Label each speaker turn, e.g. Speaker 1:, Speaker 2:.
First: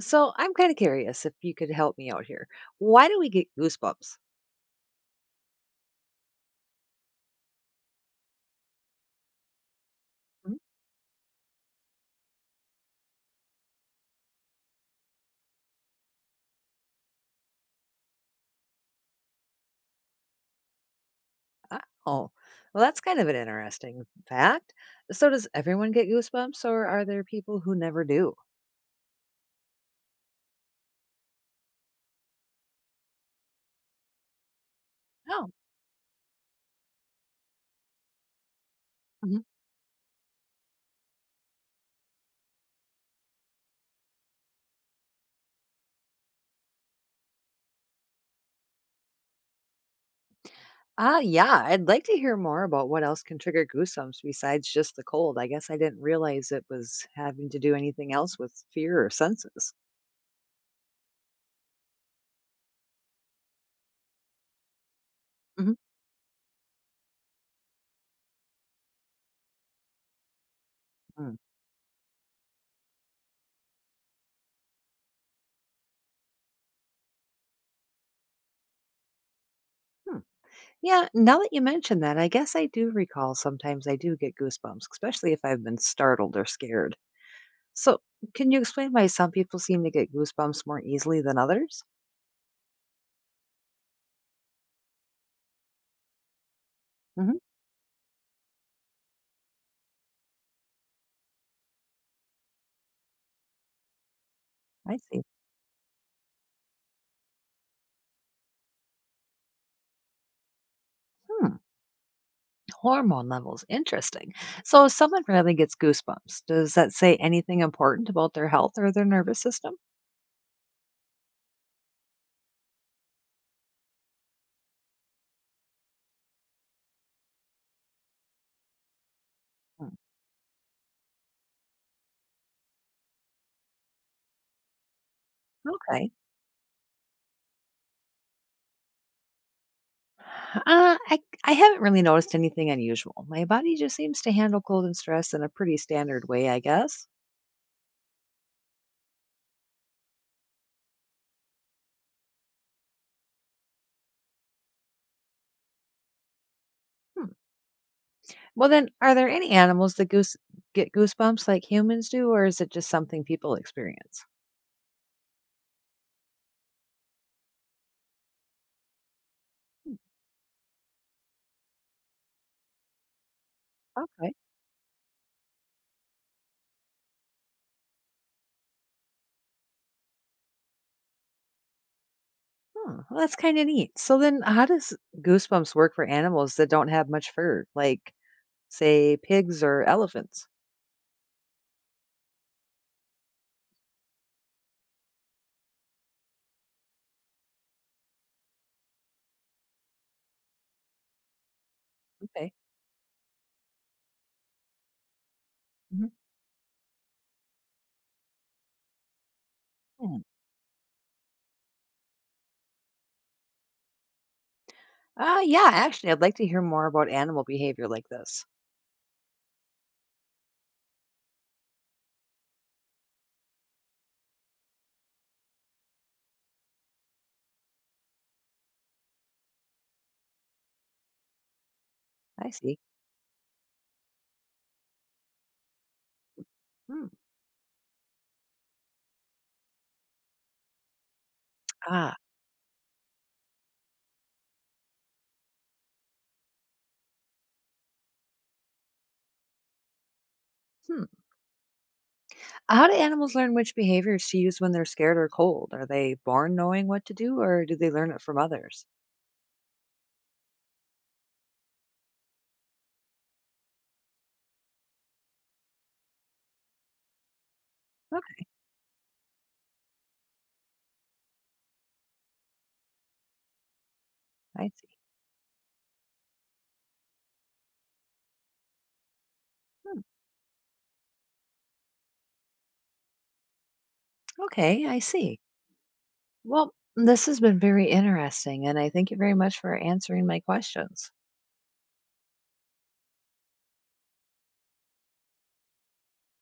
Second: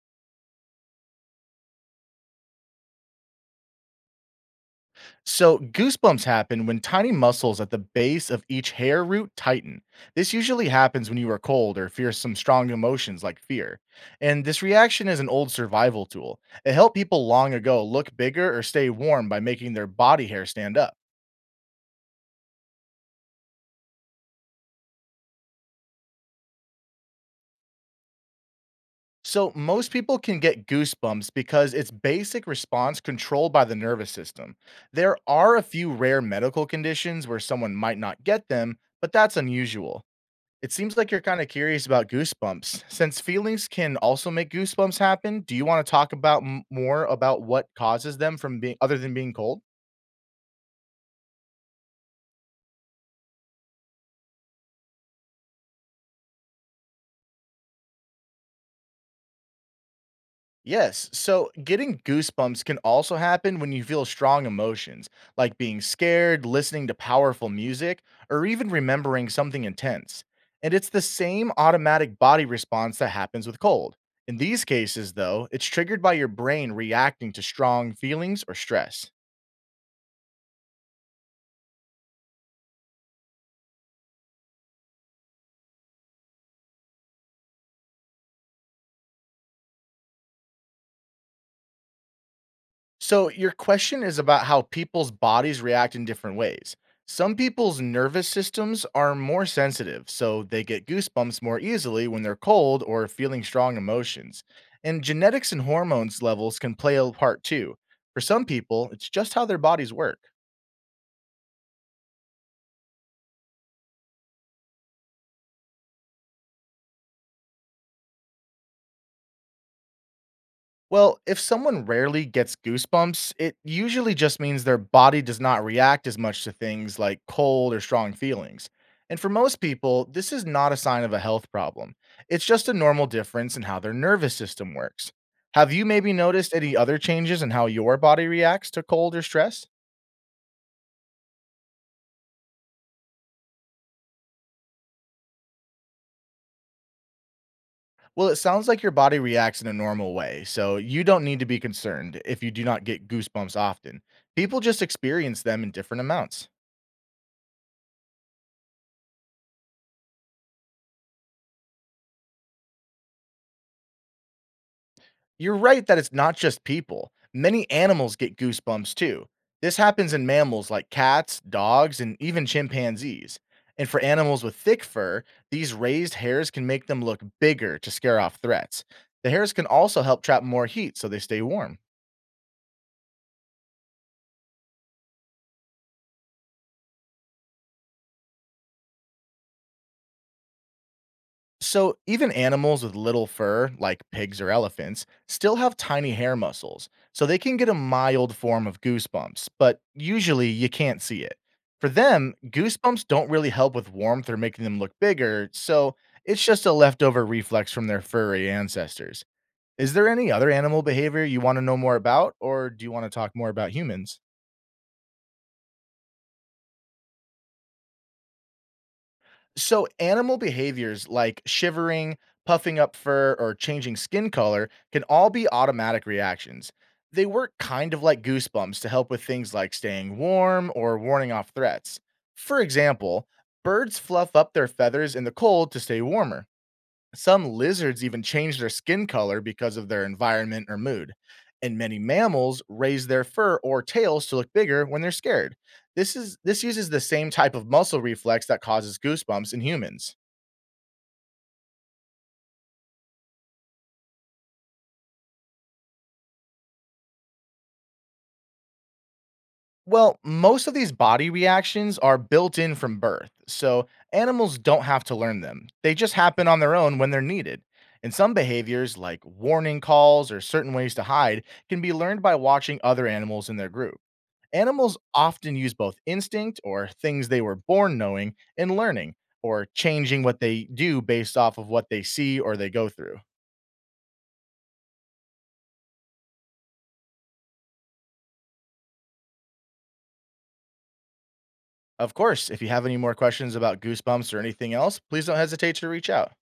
Speaker 1: So I'm kind of curious if you could help me out here. Why do we get goosebumps?
Speaker 2: So, goosebumps happen when tiny muscles at the base of each hair root tighten. This
Speaker 1: Mhm.
Speaker 2: usually happens when you are cold or fear some strong emotions like fear. And this reaction is an old survival tool. It helped people long ago look bigger or stay warm by making their body hair stand up.
Speaker 1: Oh, well, that's kind of an interesting fact. So does everyone get goosebumps, or are there people who never do?
Speaker 2: So, most people can get goosebumps because it's basic response controlled by the nervous system. There
Speaker 1: Oh,
Speaker 2: are a few rare medical conditions where someone might not get them, but that's
Speaker 1: mhm.
Speaker 2: unusual. It seems like you're kind of curious about goosebumps. Since feelings can also make goosebumps happen, do you want to talk about more about what causes them from being other than being cold?
Speaker 1: Yeah, I'd like to hear more about what else can trigger goosebumps besides just the cold. I guess I didn't realize it was having to do anything else with fear or senses.
Speaker 2: Yes. So, getting goosebumps can also happen when you feel strong emotions, like
Speaker 1: Mhm.
Speaker 2: being scared, listening to powerful music, or even remembering something intense. And it's the
Speaker 1: Mm.
Speaker 2: same automatic body response that happens with cold. In these cases, though, it's triggered by your brain reacting to strong feelings or stress.
Speaker 1: Hmm. Yeah, now that you mention that, I guess I do recall sometimes I do get goosebumps, especially if I've been startled or scared. So, can you explain why some people seem to get goosebumps more easily than others?
Speaker 2: So, your question is about how people's bodies react in different ways. Some
Speaker 1: Hmm.
Speaker 2: people's nervous systems are more sensitive, so they get goosebumps more easily when they're cold or feeling strong emotions.
Speaker 1: I
Speaker 2: And
Speaker 1: see.
Speaker 2: genetics and hormones levels can play a part too. For some people, it's just how their bodies work.
Speaker 1: Hmm, hormone levels. Interesting. So, if someone rarely gets goosebumps, does that say anything important about their health or their nervous system?
Speaker 2: Well, if someone rarely gets goosebumps, it usually just means their body does not react as much to things like cold or strong feelings. And for most
Speaker 1: Hmm.
Speaker 2: people, this is not a sign of a health problem. It's just a normal difference in how their nervous system works. Have you
Speaker 1: Okay.
Speaker 2: maybe noticed any other changes in how your body reacts to cold or stress?
Speaker 1: I haven't really noticed anything unusual. My body just seems to handle cold and stress in a pretty standard way, I guess.
Speaker 2: Well, it sounds like your body reacts in a normal way, so you don't need to be concerned if you do not get goosebumps often. People just experience them in different amounts.
Speaker 1: Hmm. Well, then, are there any animals that goose get goosebumps like humans do, or is it just something people experience?
Speaker 2: You're right that it's not just people. Many animals get goosebumps too. This happens in mammals like cats, dogs, and even chimpanzees. And for
Speaker 1: Okay.
Speaker 2: animals with thick fur, these raised hairs can make them look bigger to scare off threats. The hairs can also help trap more heat so they stay warm.
Speaker 1: Oh, well, that's kind of neat. So then, how does goosebumps work for animals that don't have much fur, like say pigs or elephants?
Speaker 2: So, even animals with little fur, like pigs or elephants, still have tiny hair muscles, so they can get a mild form of goosebumps, but usually you can't see it. For them,
Speaker 1: Okay.
Speaker 2: goosebumps don't really help with warmth or making them look bigger, so
Speaker 1: Mhm.
Speaker 2: it's just a leftover reflex from their furry ancestors. Is there
Speaker 1: Yeah.
Speaker 2: any other animal behavior you want to know more about, or do you want to talk more about humans?
Speaker 1: Yeah. Actually, I'd like to hear more about animal behavior like this.
Speaker 2: So, animal behaviors like shivering, puffing up fur, or changing skin color can all be automatic reactions. They work kind of like goosebumps to help with things like staying warm or warning off threats.
Speaker 1: I
Speaker 2: For
Speaker 1: see.
Speaker 2: example, birds fluff up their feathers in the cold to stay warmer.
Speaker 1: Hmm.
Speaker 2: Some lizards even change their skin color because of their environment or mood. And many
Speaker 1: Ah.
Speaker 2: mammals raise their fur or tails to look bigger when they're scared. This uses the same type of muscle reflex that causes goosebumps in humans.
Speaker 1: Hmm. How do animals learn which behaviors to use when they're scared or cold? Are they born knowing what to do, or do they learn it from others?
Speaker 2: Well, most of these body reactions are built in from birth, so animals don't have to learn them. They just happen on their own when they're needed. And some
Speaker 1: Okay.
Speaker 2: behaviors, like warning calls or certain ways to hide, can be learned by watching other animals in their group.
Speaker 1: I see.
Speaker 2: Animals often use both instinct, or things they were born knowing, and learning, or
Speaker 1: Hmm.
Speaker 2: changing what they do based off of what they see or they go through.
Speaker 1: Okay, I see. Well, this has been very interesting, and I thank you very much for answering my questions.
Speaker 2: Of course, if you have any more questions about Goosebumps or anything else, please don't hesitate to reach out.